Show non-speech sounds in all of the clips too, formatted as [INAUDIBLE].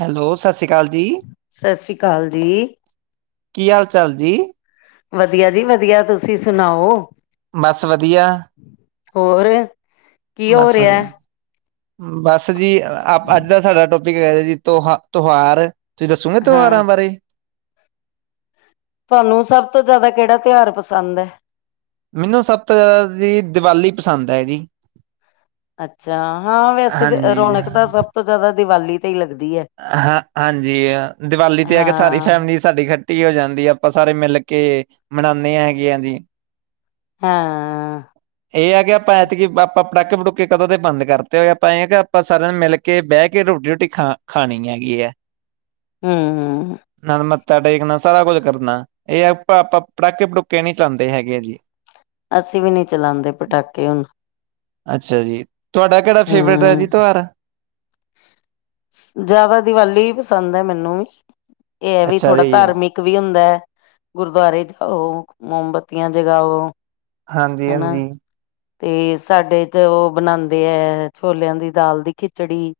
Hello! ਸਤਿ ਸ਼੍ਰੀ ਅਕਾਲ ਜੀ! ਸਤਿ ਸ੍ਰੀ ਅਕਾਲ ਜੀ ਕੀ ਹਾਲ ਚਾਲ ਜੀ। ਵਧੀਆ ਜੀ ਵਧੀਆ ਤੁਸੀਂ ਸੁਣਾਓ। ਬਸ ਵਧੀਆ ਹੋਰ ਕੀ ਹੋ ਬਸ ਰਿਹਾ ਵਧੀਆ। ਬਸ ਜੀ ਅ ਅੱਜ ਦਾ ਸਾਡਾ ਟੋਪਿਕ ਹੈ ਜੀ ਤਿਹਾ ਤਿਉਹਾਰ। ਤੁਸੀਂ ਦਸੁਗੇ ਹਾਂ ਤਿਉਹਾਰੋ ਬਾਰੇ। ਤੁਹਾਨੂੰ ਸਭ ਤੋਂ ਜ਼ਿਆਦਾ ਕਿਹੜਾ ਤਿਉਹਾਰ ਪਸੰਦ ਹੈ? ਮੈਨੂੰ ਸਭ ਤੋਂ ਜ਼ਿਆਦਾ ਜੀ ਦੀਵਾਲੀ ਪਸੰਦ ਹੈ ਜੀ। ਅੱਛਾ! ਹਾਂ! ਵੈਸੇ ਤੇ ਹਾਂਜੀ ਰੌਣਕ ਤਾਂ ਸਭ ਤੋਂ ਜ਼ਿਆਦਾ ਦੀਵਾਲੀ ਤੇ ਹੀ ਲੱਗਦੀ ਹੈ ਹਾਂ! ਹਾਂਜੀ! ਦੀਵਾਲੀ ਤੇ ਆ ਕੇ ਸਾਰੀ ਹਾਂ ਫੈਮਲੀ। ਸਾਡੀ ਖੱਟੀ ਹੋ ਜਾਂਦੀ ਆਪਾਂ ਸਾਰੇ ਮਿਲ ਕੇ ਮਨਾਉਂਦੇ ਹਾਂ ਹੈਗੇ ਆ ਜੀ। ਹਾਂ! ਇਹ ਆ ਕਿ ਆਪਾਂ ਐਤਕੀਂ ਆਪਾਂ ਪਟਾਕੇ- ਪਟੁਕੇ ਕਦੋਂ ਦੇ ਬੰਦ ਕਰਤੇ ਹੋਏ ਆਪਾਂ ਇਹ ਆ ਕਿ ਆਪਾਂ ਸਾਰਿਆਂ ਨੂੰ ਮਿਲ ਕੇ। ਮਿਲ ਕੇ ਬਹਿ ਕੇ ਰੋਟੀ- ਰੁਟੀ ਖਾ ਖਾਣੀ ਹੈਗੀ ਹੈ। ਹੂੰ! ਨਾਲ ਮੱਥਾਂ ਟੇਕਣਾ ਸਾਰਾ ਕੁਛ ਕਰਨਾ। ਇਹ ਹੈ ਆਪਾਂ-ਆਪਾਂ ਪਟਾਕੇ- ਪਟੂਕੇ ਨੀ ਚਲਾਂਦੇ ਹੈਗੇ ਆ ਜੀ। ਅਸੀਂ ਵੀ ਨਹੀਂ ਚਲਾਦੇ ਪਟਾਕੇ ਹੁਣ। ਅੱਛਾ ਜੀ, ਤੁਹਾਡਾ ਕਿਹੜਾ ਫੇਵਰੇਟ ਹੈ ਹਮ ਜੀ ਤੇ ਉਹ ਤੋਯਹਾਰ? ਜ਼ਿਆਦਾ ਦੀਵਾਲੀ ਵੀ ਪਸੰਦ ਹੈ ਮੈਨੂੰ ਵੀ, ਇਹ ਹੈ ਵੀ ਅੱਛਾ ਥੋੜਾ ਜੀ ਧਾਰਮਿਕ। ਓਵੀ ਹੁੰਦਾ ਹੈ, ਗੁਰਦੁਆਰੇ ਜਾਓ ਮੋਮਬੱਤੀਆਂ ਜਗਾਓ। ਹਨਾ ਹਾਂਜੀ-ਹਾਂਜੀ। ਤੇ ਸਾਡੇ ਚ ਉ ਬਣਾਉਂਦੇ ਹੈ ਛੋਲਿਆਂ ਦੀ ਦਾਲ ਦੀ ਖਿਚੜੀ।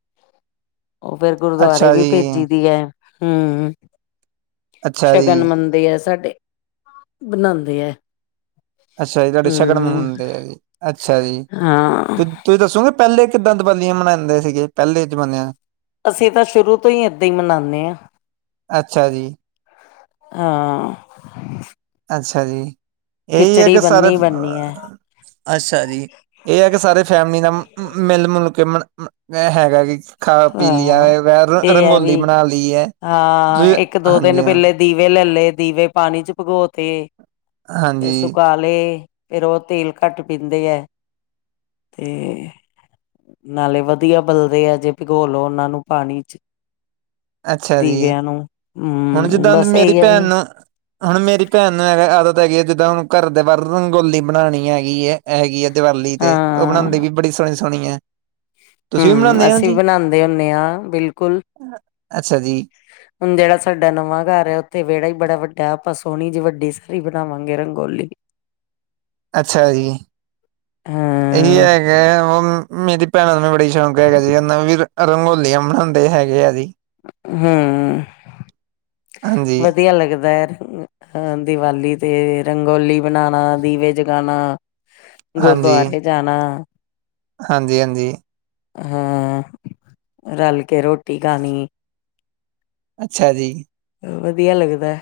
ਉ ਫਿਰ ਗੁਰਦੁਆਰੇ ਅੱਛਾ ਵੀ ਜੀ ਭੇਜੀ ਦੀ ਹੈ, ਹੂੰ। ਅੱਛਾ ਸ਼ਗਨ ਜੀ ਮੰਨਦੇ ਹੈ ਸਾਡੇ, ਬਣਾਂਦੇ ਆ। ਅੱਛਾ ਜੀ, ਤੁਹਾਡੇ ਸ਼ਗਨ ਮਨਾਂਦੇ ਆਜੀ ਅੱਛਾ ਜੀ। ਹਾਂ ਤੁਸੀਂ ਦੱਸੋਗੇ ਪਹਿਲੇ ਕਿੱਦਾਂ ਦੀਵਾਲੀਆਂ ਮਨਾਂਦੇ ਸੀਗੇ? ਪਹਿਲੇ ਜਮਾਨੇਆਂ। ਅਸੀਂ ਤਾਂ ਸ਼ੁਰੂ ਤੋਂ ਹੀ ਇਦਾਂ ਹੀ ਮਨਾਨਦੇ ਹਾਂ। ਅੱਛਾ ਜੀ। ਹਾਂ। ਅੱਛਾ ਜੀ- ਅੱਛਾ ਜੀ, ਇਹੀ ਹੈ ਖਿਚੜੀ ਕਿ ਸਾਰੇ, ਬੰਨੀ ਬਣਨੀ ਹੈ ਅੱਛਾ ਜੀ। ਇਹ ਹੈ ਕਿ ਸਾਰੇ ਫੈਮਿਲੀ ਨਾਲ ਮਿਲ-ਮੁਲ ਕੇ ਮ ਹੈਗਾ ਜੀ। ਖਾ-ਪੀ ਲਿਆ ਹਾਂ ਰ ਇਹ ਹੈ ਵੀ ਰੰਗੋਲੀ ਬਣਾ ਲਈ ਏ ਹਾਂ ਤੁਸੀ ਇੱਕ ਦੋ ਦਿਨ ਹਾਂਜੀ ਹਾਂ। ਪਹਿਲੇ ਦੀਵੇ ਲੈਲੇ ਦੀਵੇ ਪਾਣੀ ਚ ਭੀਗੋ ਤੇ, ਫਿਰ ਹਾਂਜੀ ਸੁਕਾ ਦੀਏ ਫੇਰ ਉਹ ਤੇਲ ਘੱਟ ਪੀਂਦੇ ਏ। ਤੇ, ਨਾਲੇ ਵਧੀਆ ਬਲਦੇ ਹੈਜੇ। ਭਿਗੋ ਲੋ ਉਹਨਾਂ ਨੂੰ ਪਾਣੀ ਚ ਅੱਛਾ ਜੀ, ਦੀਵਿਆਂ ਨੂੰ ਹੁਣ ਹਮ ਜਿੱਦਾਂ ਦੀ ਬਸ ਮੇਰੀ ਇਹੀ ਆ ਭੈਣ ਵੀ ਨੂੰ ਹੁਣ ਮੇਰੀ ਭੈਣ ਨੂੰ ਹੈ ਆਦਤ ਹੈਗੀ ਹੈ ਜਿੱਦਾਂ ਹੁਣ ਘਰ ਦੇ ਬਾਹਰ ਰੰਗੋਲੀ ਬਣਾਉਣੀ ਹੈਗੀ ਏ। ਹੈਗੀ ਆ ਦੀਵਾਲੀ ਤੇ, ਉਹ ਹਾਂ ਬਣਾਉਦੀ ਵੀ ਬੜੀ ਸੋਹਣੀ-ਸੋਹਣੀ ਏ। ਹੂੰ, ਅਸੀਂ ਵੀ ਬਣਾਂਦੇ ਹੁੰਦੇ ਹਾਂ ਬਿਲਕੁਲ ਅੱਛਾ ਜੀ। ਹੁਣ ਜਿਹੜਾ ਸਾਡਾ ਨਵਾਂ ਘਰ ਹੈ ਉੱਥੇ ਵਿਹੜਾ ਹੀ ਬੜਾ ਵੱ ਆਪਾਂ ਸੋਹਣੀ ਜਿਹੀ ਵੱਡੀ ਸਾਰੀ ਬਣਾਵਾਂਗੇ ਰੰਗੋਲੀ। ਅੱਛਾ ਜੀ, ਇਹੀ ਹਾਂ ਹੈਗਾ ਮੇਰੀ ਭੈਣਾਂ ਨੂੰ ਬੜੀ ਸ਼ੌਂਕ ਹੈਗਾ ਜੀ ਉਹਨਾਂ ਵੀ ਰੰਗੋਲੀਆਂ ਮਨਾਉਂਦੇ ਹੈਗੇ ਆ ਜੀ। ਹੂੰ, ਹਾਂਜੀ ਵਧੀਆ ਲੱਗਦੈ। ਅਹ ਦੀਵਾਲੀ ਤੇ ਰੰਗੋਲੀ ਬਣਾਣਾ, ਦੀਵੇ ਜਗਾਣਾ। ਗੁਰਦੁਆਰੇ ਜਾਣਾ। ਹਾਂਜੀ-ਹਾਂਜੀ। ਹਾ, ਰਲ ਕੇ ਰੋਟੀ ਖਾਣੀ। ਅੱਛਾ ਜੀ। ਵਧੀਆ ਲੱਗਦਾ।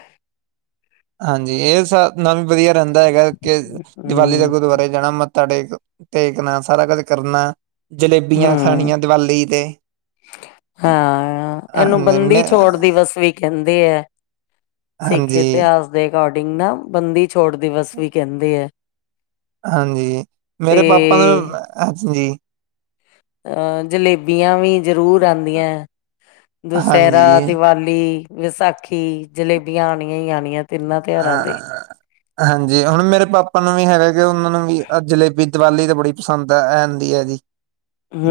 ਹਾਂਜੀ, ਇਹ ਸਬ ਨਾਲ ਵਧੀਆ ਰਹਿੰਦਾ ਹੈਗਾ ਕਿ, ਦੀਵਾਲੀ ਦਾ ਹਮ ਗੁਰਦੁਆਰੇ ਜਾਣਾ ਮੱਥਾ ਟੇਕ ਟੇਕਣਾ ਸਾਰਾ ਕੁਝ ਕਰਨਾ, ਜਲੇਬੀਆਂ ਹਮ ਖਾਣੀਆਂ ਦੀਵਾਲੀ ਤੇ। ਹਾਂ, ਇਹਨੂੰ ਹਾਂਜੀ ਬੰਦੀ ਮੈਂ ਛੋੜ ਦੀਵਸ ਵੀ ਕਹਿੰਦੇ ਹੈ, ਸਿੱਖ ਹਾਂਜੀ ਇਤਿਹਾਸ ਦੇ ਅਕੋਡਿੰਗ ਨਾ ਬੰਦੀ ਛੋੜ ਦਿਵਸ ਵੀ ਕਹਿੰਦੇ ਹੈ, ਹਾਂਜੀ ਤੇ ਮੇਰੇ ਪਾਪਾ ਨੂੰ ਹਾਂਜੀ। ਜਲੇਬੀਆਂ ਵੀ ਜ਼ਰੂਰ ਆਦੀਆਂ, ਦਿਸ਼ੈਹਿਰਾ, ਹਾਂਜੀ ਦਿਵਾਲੀ ਵਿਸਾਖੀ ਜਲੇਬੀਆਂ ਆਣੀਆਂ ਹੀ ਆਣੀਆਂ। ਤਿੰਨਾਂ ਤਿਉਹਾਰਾਂ ਹਾਂ। ਤੇ ਹਾਂਜੀ। ਹੁਣ ਮੇਰੇ ਪਾਪਾ ਨੂੰ ਵੀ ਹੈਗਾ ਕਿ ਉਹਨਾਂ ਨੂੰ ਵੀ ਜਲੇਬੀ ਦੀਵਾਲੀ ਤੇ ਬੜੀ ਪਸੰਦ ਐ ਆਂਦੀ ਐਗੀ।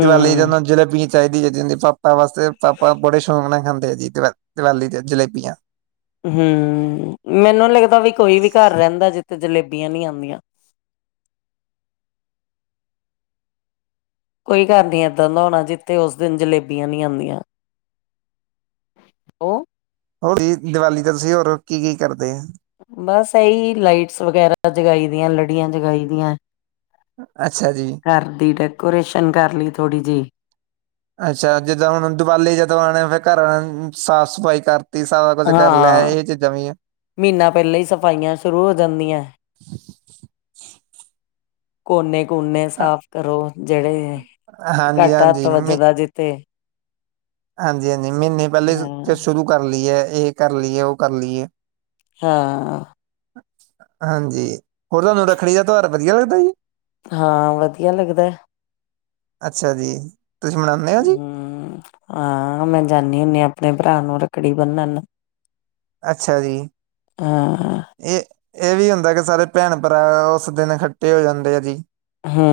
ਦੀਵਾਲੀ ਤੇ ਉਹਨਾਂ ਨੂੰ ਜਲੇਬੀ ਈ ਚਾਹੀਦੀ ਚਾਹੀਦੀ। ਪਾਪਾ ਬਸ- ਤੇ ਪਾਪਾ ਬੜੇ ਸ਼ੌਂਕ ਨਾਲ ਖਾਂਦੇ ਆ ਜੀ ਦੀਵ-ਦਿਵਾਲੀ ਤੇ ਜਲੇਬੀਆਂ। ਹੂੰ। ਮੈਨੂੰ ਲੱਗਦਾ ਵੀ ਕੋਈ ਵੀ ਘਰ ਰਹਿੰਦਾ ਜਿੱਥੇ ਜਲੇਬੀਆਂ ਨੀ ਆਂਦੀਆਂ? ਕੋਈ ਘਰ ਨੀ ਏਦਾਂ ਦਾ ਹੋਣਾ ਜਿੱਥੇ ਉਸ ਦਿਨ ਜਲੇਬੀਆਂ ਨੀ ਆਂਦੀਆਂ। ਓ ਹੋਰ ਜੀ ਦੀਵਾਲੀ ਤੇ ਤੁਸੀਂ ਹੋਰ ਕੀ-ਕੀ ਕਰਦੇ ਆ? ਬਸ ਇਹੀ ਲਾਈਟਸ ਵਗੈਰਾ ਜਗਾਈ ਦੀਆਂ, ਲੜੀਆਂ ਜਗਾਈ ਦੀਆਂ। ਅੱਛਾ ਜੀ। ਘਰ ਦੀ ਡੈਕੋਰੇਸ਼ਨ ਕਰ ਲਈ ਥੋੜ੍ਹੀ ਜਿਹੀ। ਅੱਛਾ। ਜਿੱਦਾਂ ਹੁਣ ਦੀਵਾਲੀ ਜਦੋਂ ਆਨੇ ਫਿਰ ਘਰ ਆ ਸਾਫ਼ ਸਫ਼ਾਈ ਕਰ ਰੀਸਾ ਦਾ ਕੁਝ ਕਰ ਲੈ ਹਾਂ ਇਹ ਚੀਜ਼ਾਂ ਵੀ ਆ। ਮਹੀਨਾ ਪਹਿਲਾਂ ਈ ਸਫਾਈਆਂ ਸ਼ੁਰੂ ਹੋ ਜਾਂਦੀਐ। ਕੋਨੇ-ਕੋਨੇ ਸਾਫ ਕਰੋ, ਜਿਹੜੇ ਘੱਟ ਹੱਥ ਹਾਂਜੀ-ਹਾਂਜੀ ਮ ਵੱਜਦਾ ਜਿੱ ਤੇ ਹਾਂਜੀ-ਹਾਂਜੀ। ਮਹੀਨੇ ਪਹਿਲੇ ਫੇਰ ਸ਼ੁਰੂ ਕਰ ਲਈਏ, ਇਹ ਕਰ ਲਈਏ, ਓ ਕਰ ਲਈਏ। ਹਾਂ। ਹਾਂਜੀ। ਹੋਰ ਤੁਹਾਨੂੰ ਰੱਖੜੀ ਦਾ ਤਿਉਹਾਰ ਵਧੀਆ ਲੱਗਦਾ ਜੀ। ਹਾਂ, ਵਧੀਆ ਲੱਗਦੈ। ਅੱਛਾ ਜੀ। ਤੁਸੀਂ ਮਨਾਉਂਦੇ ਹੋ ਜੀ? ਹਮ, ਹਾਂ। ਮੈਂ ਜਾਂਨੀ ਹੁੰਨੀ ਆ, ਆਪਣੇ ਭਰਾ ਨੂੰ ਰੱਖੜੀ ਬੰਨਣ। ਅੱਛਾ ਜੀ। ਹਾਂ ਇਹ-ਇਹ ਵੀ ਹੁੰਦਾ ਕਿ ਸਾਰੇ ਭੈਣ ਭਰਾ ਉਸ ਦਿਨ ਇਕੱਠੇ ਹੋ ਜਾਂਦੇ ਆ ਜੀ। ਹੂੰ।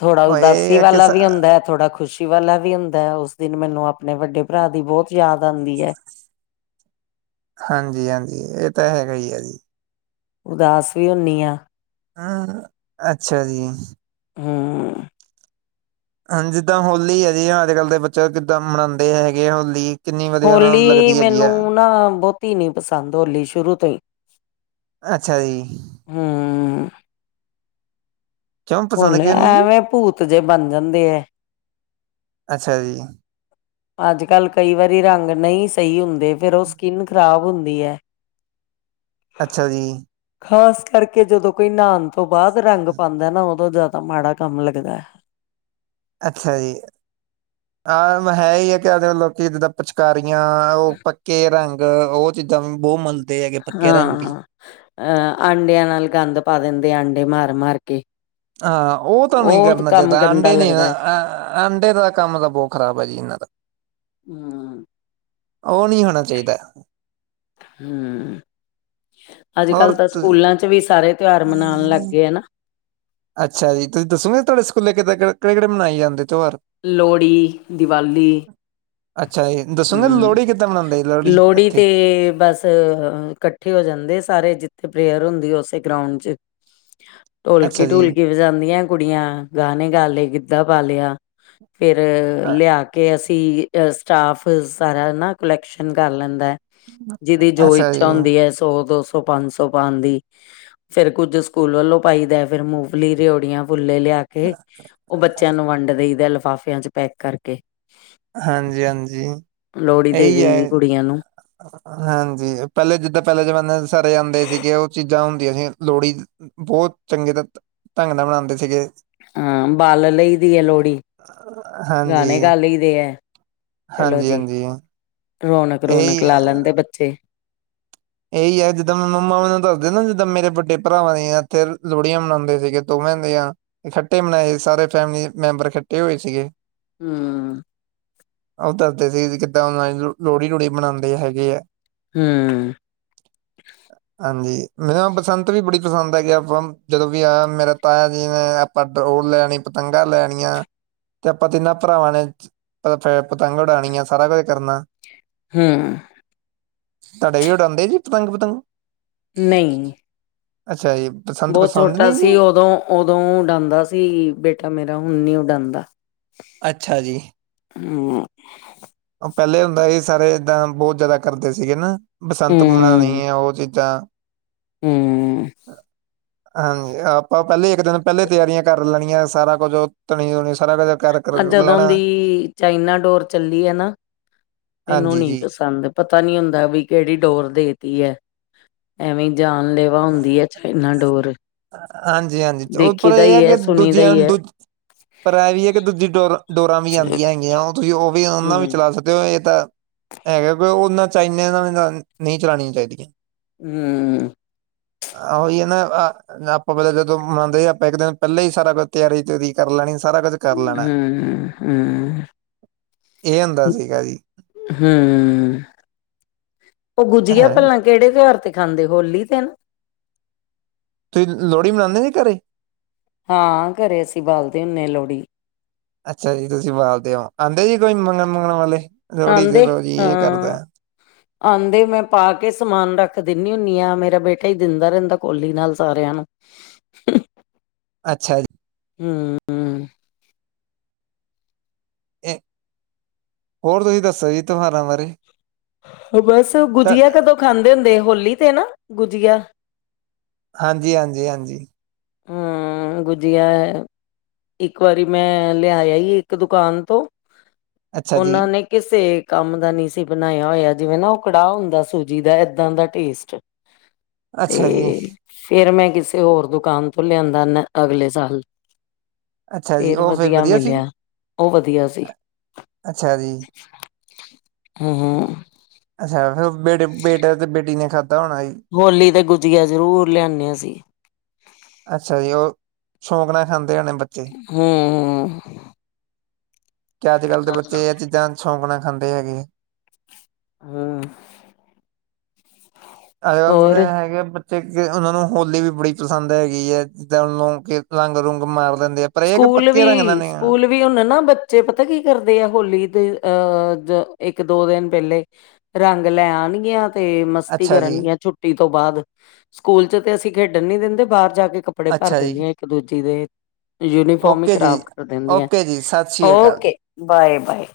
ਥੋੜਾ ਉਹ ਇਹ ਉਦਾਸੀ ਆ ਕਿ ਵਾਲਾ ਵੀ ਹੁੰਦੈ, ਥੋੜਾ ਖੁਸ਼ੀ ਵਾਲਾ ਵੀ ਹੁੰਦਾ ਐ, ਉਸ ਦਿਨ ਮੈਨੂੰ ਆਪਣੇ ਵੱਡੇ ਭਰਾ ਦੀ ਬਹੁਤ ਯਾਦ ਆਉਂਦੀ ਐ। ਹਾਂਜੀ-ਹਾਂਜੀ। ਇਹ ਤਾਂ ਹੈਗਾ ਈ ਐ ਜੀ। ਉਦਾਸ ਵੀ ਹੁੰਨੀ ਆ। ਆਹ। ਅੱਛਾ ਜੀ। ਹੂੰ। ਹਾਂਜੀ। ਜਿੱਦਾਂ ਹੋਲੀ ਹੈ ਜੀ। ਅੱਜ-ਕੱਲ੍ਹ ਦੇ ਬੱਚੇ ਕਿੱਦਾਂ ਮਨਾਉਂਦੇ ਹੈਗੇ ਐ ਹੋਲੀ ਕਿੰਨੀ ਵਧੀਆ ਉਹਨਾਂ ਨੂੰ ਹੋਲੀ ਲੱਗਦੀ ਹੈਗੀ ਆ ਮੈਨੂੰ ਨਾ ਬਹੁਤੀ ਨੀ ਪਸੰਦ ਹੋਲੀ ਸ਼ੁਰੂ ਤੋਂ ਈ। ਅੱਛਾ ਜੀ। ਹਮ। ਕਿਉਂ ਪਸੰਦ ਹੋਲੀ ਕਿਉਂ ਨੀ ਜੀ ਐਵੇਂ ਭੂਤ ਜੇ ਬਣ ਜਾਂਦੇ ਐ। ਅੱਛਾ ਜੀ। ਅੱਜ-ਕਲ ਕਈ ਵਾਰੀ ਰੰਗ ਨਈ ਸਈ ਹੁੰਦੇ, ਫੇਰ ਉਹ ਸਕਿੰਨ ਖ਼ਰਾਬ ਹੁੰਦੀ ਐ। ਅੱਛਾ ਜੀ। ਖ਼ਾਸ ਕਰਕੇ ਜਦੋਂ ਕੋਈ ਨਾਣ ਤੋਂ ਬਾਅਦ ਰੰਗ ਪਾਂਦਾ ਨਾ ਓ ਬਹੁਤ ਜ਼ਿਆਦਾ ਮਾੜਾ ਕੰਮ ਲੱਗਦਾ ਐ। ਅੱਛਾ ਜੀ। ਹਾਂ ਹੈ ਹੀ ਹੈ। ਅੱਜ ਕਲ ਲੋਕੀ ਜਿਦਾ ਪਿਚਕਾਰੀਆਂ, ਉਹ ਪੱਕੇ ਰੰਗ ਉਹ ਚੀਜ਼ਾਂ ਵੀ ਬਹੁ ਮੰਨ ਹਾਂ। ਅਹ ਆਂਡਿਆਂ ਨਾਲ ਗੰਦ ਪਾ ਦਿੰਦੇ ਆ। ਆਂਡੇ ਮਾਰ-ਮਾਰ ਕੇ। ਹਾਂ, ਉਹ ਤਾਂ ਨਹੀਂ ਕਰਨਾ ਕੰਮ ਚਾਹੀਦਾ। ਗੰਦਾ ਆਂਡੇ ਨੀ ਲੱਗਦਾ ਐ ਆਂਡੇ ਦਾ ਕੰਮ ਤਾਂ ਬਹੁਤ ਖ਼ਰਾਬ ਐ ਜੀ ਇਹਨਾਂ ਦਾ। ਹੂੰ। ਉਹ ਨੀ ਹੋਣਾ ਚਾਹੀਦਾ। ਹਮ, ਅੱਜ- ਹੋਰ ਕੱਲ ਤਾਂ ਤੁ ਸਕੂਲਾਂ 'ਚ ਵੀ ਸਾਰੇ ਤਿਉਹਾਰ ਮਨਾਉਣ ਲੱਗ ਗਏ ਨਾ। ਅੱਛਾ ਜੀ, ਤੁਸੀਂ ਦੱਸੋਗੇ ਤਾਡੇ ਸਕੂਲੇ ਕਿਦਾ ਕਿਹੜੇ ਕਿਹੜੇ, ਮਨਾਏ ਜਾਂਦੇ ਤਿਉਹਾਰ? ਲੋੜੀ, ਦੀਵਾਲੀ ਅੱਛਾ ਜੀ, ਦੱਸੋ ਨਾ ਹਮ, ਲੋਹੜੀ ਕਿੱਦਾਂ ਮਨਾਉਂਦੇ ਜੀ ਲੋਹੜੀ ਉੱਥੇ? ਤੇ ਬਸ ਅ ਇਕੱਠੇ ਹੋ ਜਾਂਦੇ, ਸਾਰੇ ਜਿੱਥੇ ਪ੍ਰੇਅਰ ਹੁੰਦੀ ਉਸੇ ਗਰਾਉਂਡ 'ਚ ਅੱਛਾ ਢੋਲਕੀ- ਜੀ, ਢੋਲਕੀ ਵਜਾਦੀਆਂ ਕੁੜੀਆਂ, ਗਾਣੇ ਗਾ ਲਏ ਗਿੱਧਾ ਪਾ ਲਿਆ। ਫੇਰ ਅ ਲਿਆ ਕੇ ਅਸੀਂ ਅਹ ਸਟਾਫ ਸਾਰਾ ਨਾ, ਕੁਲੈਕਸ਼ਨ ਕਰ ਲੈਂਦਾ। ਜਿਹਦੀ ਜੋ ਅੱਛਾ ਇੱਛਾ ਜੀ, ਹੁੰਦੀ ਹੈ ਸੋ ਦੋ, ਸੋ ਉਹ ਪੰਜ ਸੌ ਪਾਂਨਦੀ, ਫਿਰ ਕੁੱਝ ਸਕੂਲ ਵੱਲੋਂ ਪਾਈਦਾ, ਫੇਰ ਮੂੰਫ਼ਲੀ, ਰੇੜੀਆਂ ਫੁੱਲੇ ਲਿਆ ਕੇ ਉਹ ਬੱਚਿਆਂ ਨੂੰ ਵੰਡ ਦੇਈਦਾ, ਲਿਫਾਫਿਆਂ 'ਚ ਪੈਕ ਕਰਕੇ। ਹਾਂਜੀ- ਹਾਂਜੀ ਲੋਹੜੀ ਦੇ ਇਹੀ ਦੇਈ ਦੀ ਹੈ। ਕੁੜੀਆਂ ਨੂੰ। ਹਾਂਜੀ ਪਹਿਲੇ ਜਿੱਦਾਂ ਪਹਿਲੇ ਜਮਾਨੇ ਸਾਰੇ ਆਂਦੇ ਸੀਗੇ ਉਹ ਚੀਜ਼ਾਂ ਹੁਣ ਕਿ ਅਸੀਂ ਲੋਹੜੀ ਬਹੁਤ ਚੰਗੇ ਢੰਗ ਨਾਲ ਮਨਾਉਂਦੇ ਸੀਗੇ। ਹਾਂ ਬਾਲ ਲਈਦੀ ਹੈ ਲੋਹੜੀ, ਹਾਂਜੀ, ਗਾਣੇ ਗਾ ਲਈ ਦੇ ਹੈ। ਚਲੋ ਜੀ, ਹਾਂਜੀ-ਹਾਂਜੀ, ਰੌਣਕ ਰੌਣਕ ਇਹੀ ਲਾ ਲੈਂਦੇ ਬੱਚੇ‌। ਇਹੀ ਹੈ ਜਿੱਦਾਂ ਮੈਂ ਮੰਮਾ ਮੈਨੂੰ ਦੱਸਦੇ ਨਾ ਜਿੱਦਾਂ ਮੇਰੇ ਵੱਡੇ ਭਰਾਵਾਂ ਦੀ ਇੱਥੇ ਲੋਹੜੀਆਂ ਮਨਾਉਂਦੇ ਸੀਗੇ ਤੋਵੇਂ ਦੀਆਂ ਇਕੱਠੇ ਮਨਾਏ ਸਾਰੇ ਫੈਮਿਲੀ ਮੈਂਬਰ ਕੱਠੇ ਹੋਏ ਸੀਗੇ। ਹਮ। ਉਹ ਦੱਸਦੇ ਸੀ ਕਿੱਦਾਂ [UNINTELLIGIBLE] ਲੋਹੜੀ ਲੂੜੀ ਮਨਾਉਂਦੇ ਹੈਗੇ ਹੈ। ਹਮ। ਹਾਂਜੀ, ਮੈਨੂੰ ਬਸੰਤ ਵੀ ਬੜੀ ਪਸੰਦ ਹੈਗੀ ਆਪਾਂ ਜਦੋਂ ਵੀ ਆਇਆ ਮੇਰਾ ਤਾਇਆ ਜੀ ਨੇ ਪਡਰੋਲ ਲੈਨੀ, ਪਤੰਗਾਂ ਲੈਣੀਆਂ ਤੇ ਆਪਾਂ ਤਿੰਨਾਂ ਭਰਾਵਾਂ ਨੇ ਫੇਰ ਪਤੰਗ ਉਡਾਉਣੀਆ ਸਾਰਾ ਕੁਝ ਕਰਨਾ। ਹਮ। ਤਾਡੇ ਵੀ ਉਡਾਉਂਦੇ ਜੀ, ਪਤੰਗ ਪਤੰਗ? ਨਹੀਂ ਅੱਛਾ ਜੀ। ਬਸੰਤ ਬਹੁਤ ਪਸੰਦ ਛੋਟਾ ਨਹੀਂ ਜੀ ਸੀ ਉਦੋਂ, ਉਦੋਂ ਉਡਾਉਂਦਾ ਸੀ ਬੇਟਾ ਮੇਰਾ, ਹੁਣ ਨੀ ਉਡਾਉਂਦਾ। ਅੱਛਾ ਜੀ। ਹਮ ਹਾਂ। ਉਹ ਪਹਿਲੇ ਹੁੰਦਾ ਸੀ, ਸਾਰੇ ਐਦਾਂ ਬਹੁਤ ਜ਼ਿਆਦਾ ਕਰਦੇ ਸੀਗੇ ਨਾ। ਬਸੰਤ ਹਮ ਮਨਾਉਣੀ, ਉਹ ਚੀਜ਼ਾਂ ਹਮ ਹਾਂਜੀ ਆਪਾਂ ਪਹਿਲੇ ਇੱਕ ਦਿਨ ਪਹਿਲੇ ਤਿਆਰੀਆਂ ਕਰ ਲੈਨੀਆਂ, ਸਾਰਾ ਕੁੱਝ ਉਹ ਧਨੀ ਧੁਨੀ ਸਾਰਾ ਕੁਝ ਕਰ ਕਰ ਆ ਜਦੋਂ ਲੈਣਾ ਦੀ ਚਾਈਨਾ ਡੋਰ ਚੱਲੀ ਐ ਨਾ, ਮੈਨੂੰ ਹਾਂਜੀ ਨੀ ਜੀ ਪਸੰਦ। ਪਤਾ ਨੀ ਹੁੰਦਾ ਵੀ ਕਿਹੜੀ ਡੋਰ ਦੇਤੀ ਐ, ਐਵੇਂ ਜਾਣ ਲ ਉਹ ਹੁੰਦੀ ਹੈ ਚਾਈਨਾ ਡੋਰ। ਹਾਂਜੀ -ਹਾਂਜੀ ਉ ਦੇਖੀ ਪਰ ਦਾ ਐਹ ਹੈ ਹੀ ਕਿ ਸੁਣੀ ਦਾ ਦੂਜੀਆਂ ਹੀ ਹੈ ਦੂਜ ਪਰ ਐਹ ਵੀ ਹੈ ਕਿ ਦੂਜੀ ਡੋਰ ਡੋਰਾਂ ਵੀ ਆਂਦੀਆਂ ਹੈਗੀਆਂ ਉਹ ਤੁਸੀਂ ਉਹ ਵੀ ਉਹਨਾਂ ਵੀ ਹਮ ਚਲਾ ਸਕ। ਤੇ ਇਹ ਤਾਂ ਹੈਗਾ ਕਿ ਉਹਨਾਂ ਚਾਈਨਾ ਚਾਈਨ ਨਹੀਂ ਚਲਾਣੀਆਂ ਚਾਹੀਦੀਆਂ। ਹਮਮ। ਆਹ ਉਹੀ ਨਾ ਆਹ ਨਾ ਆਪਾਂ ਜਦੋਂ ਮਨਾਉਂਦੇ ਸੀ ਆਪਾਂ ਇੱਕ ਦਿਨ ਪਹਿਲਾਂ ਹੀ ਸਾਰਾ ਕੁੱਝ ਤਿਆਰੀ ਤਿਉਰੀ ਕਰ ਲੈਣੀ ਸਾਰਾ ਕੁੱਛ ਹਮ ਹਮ। ਇਹ ਹੁੰਦਾ [UNINTELLIGIBLE] ਸੀਗਾ ਜੀ ਹਮ, ਉਹ ਗੁੱਝ ਗਿਆ ਹਾਂ ਪਹਿਲਾਂ ਕਿਹੜੇ ਤਿਉਹਾਰ ਤੇ ਖਾਂਦੇ, ਹੋਲੀ ਤੇ ਨਾ ਤੁਹੀਂ ਲੋਹੜੀ ਮਨਾਂਦੇ ਜੀ ਘਰੇ। ਹਾਂ ਘਰੇ ਅਸੀਂ ਬਾਲਦੇ ਹੁੰਨੇ ਲੋਹੜੀ। ਅੱਛਾ ਜੀ ਤੁਸੀਂ ਬਾਲਦੇ ਔ, ਆਂਦੇ ਜੀ ਕੋਈ ਮੰਗਣ ਮੁੰਗਣ ਵਾਲੇ ਲੋਹੜੀ ਆਂਦੇ ਦੇਦੋ ਜੀ ਏ ਕਰਦਾ ਹਾਂ। [INAUDIBLE] ਆਂਦੇ ਮੈਂ ਪਾ ਕੇ ਸਮਾਨ ਰੱਖ ਦਿੰਦੀ ਹੁੰਨੀ ਆ, ਮੇਰਾ ਬੇਟਾ ਈ ਦਿੰਦਾਂ ਰਹਿੰਦਾ ਕੋਲੀ ਨਾਲ ਸਾਰਿਆਂ ਨੂੰ ਅੱਛਾ ਜੀ। ਹੂੰ। ਏ, ਹੋਰ ਤੁਸੀਂ ਦੱਸੋ ਜੀ ਤਿਉਹਾਰਾਂ ਬਾਰੇ। ਬਸ ਤਾਂ- ਗੁਜੀਆ ਕਦੋਂ ਖਾਂਦੇ ਹੁੰਦੇ, ਹੋਲੀ ਤੇ ਨਾ ਗੁਜੀਆ ਹਾਂਜੀ -ਹਾਂਜੀ- ਹਾਂਜੀ। ਹੂੰ ਗੁਜੀਆ ਐ। ਇੱਕ ਵਾਰੀ ਮੈਂ ਲ਼ਿਆ ਆਈ ਇੱਕ ਦੁਕਾਨ ਤੋਂ ਅੱਛਾ ਜੀ ਉਹਨਾਂ ਨੇ ਕਿਸੇ ਕੰਮ ਦਾ ਨੀ ਸੀ ਬਣਾਇਆ ਹੋਇਆ, ਜਿਵੇਂ ਨਾ ਉਹ ਕੜਾਹ ਹੁੰਦਾ ਸੂਜੀ ਦਾ ਏਦਾਂ ਦਾ ਟੇਸਟ [INAUDIBLE] ਅੱਛਾ ਜੀ ਤੇ ਫੇਰ ਮੈਂ ਕਿਸੇ ਹੋਰ ਦੁਕਾਨ ਤੋਂ ਲਿਆਂਦਾ ਨ ਅਗਲੇ ਸਾਲ ਅੱਛਾ ਜੀ, ਫੇਰ ਉਹ ਵਧੀਆਂ ਵਧੀਆ ਸੀ? ਮਿਲਿਆਂ। ਓ ਵਧੀਆ ਸੀ, ਅੱਛਾ ਜੀ, ਹੂੰ। ਅੱਛਾ ਫਿਰ ਉਹ ਬੇਟੇ -ਬੇਟੇ ਤੇ ਬੇਟੀ ਨੇ ਖਾਂਦਾ ਹੋਣਾ ਜੀ। ਹੋਲੀ ਤੇ ਗੁਜੀਆ ਜ਼ਰੂਰ ਲਿਆਨੇ‌ ਆ ਅਸੀ। ਅੱਛਾ ਜੀ, ਉਹ ਸ਼ੌਕ ਨਾਲ ਖਾਂਦੇ ਹੋਣੇ ਬੱਚ ਹੂੰ। ਕਿ ਅੱਜ ਕੱਲ ਦੇ ਹੂੰ ਬੱਚੇ ਐਹ ਚੀਜ਼ਾਂ ਸ਼ੌਕ ਨਾਲ ਖਾਂਦੇ ਹੈਗੇ। ਹੂੰ। ਅੱਜ ਕੱਲ ਦੇ ਹੋਰ ਹੈਗੇ ਬੱ ਤੇ ਉਹਨਾ ਨੂੰ ਹੋਲੀ ਵੀ ਬੜੀ ਪਸੰਦ ਹੈਗੀ ਐਂ, ਜਿੱਦਾਂ ਉਹ ਨੂੰ ਰੰਗ ਰੁਗ ਮਾਰ ਲੈਂਦੇ ਆ। ਪਰ ਇਹ ਕਿ ਸਕੂਲ ਪੱਕੇ ਰੰਗ ਨਾਲ ਵੀ ਨੇ, ਸਕੂਲ ਵੀ ਹੁਣ ਨਾ ਬੱਚੇ ਪਤਾ ਕੀ ਕਰਦੇ ਆ, ਹੋਲੀ ਦੇ ਅਹ ਇੱਕ ਦੋ ਦਿਨ ਪਹਿਲੇ। ਰੰਗ ਲੈ ਆਣਗੀਆਂ ਤੇ ਮਸਤੀ ਅੱਛਾ ਜੀ। ਕਰਨਗੀਆਂ ਛੁੱਟੀ ਤੋਂ ਬਾਅਦ। ਸਕੂਲ ਚ ਤੇ ਅਸੀਂ ਖੇਡਣ ਨੀ ਦਿੰਦੇ, ਬਾਹਰ ਜਾ ਕੇ ਕੱਪੜੇ ਭਰ ਅੱਛਾ ਜੀ, ਦਿੰਦੀਆਂ ਇੱਕ- ਦੂਜੀ ਦੇ। ਯੂਨੀਫਾਰਮ ਹੀ ਓਕੇ ਜੀ, ਖ਼ਰਾਬ ਕਰ ਦਿੰਦੀਆਂ, ਓਕੇ ਜੀ, ਸਤਿ ਸ਼੍ਰੀ ਅਕਾਲ ਜੀ। Okay bye- bye.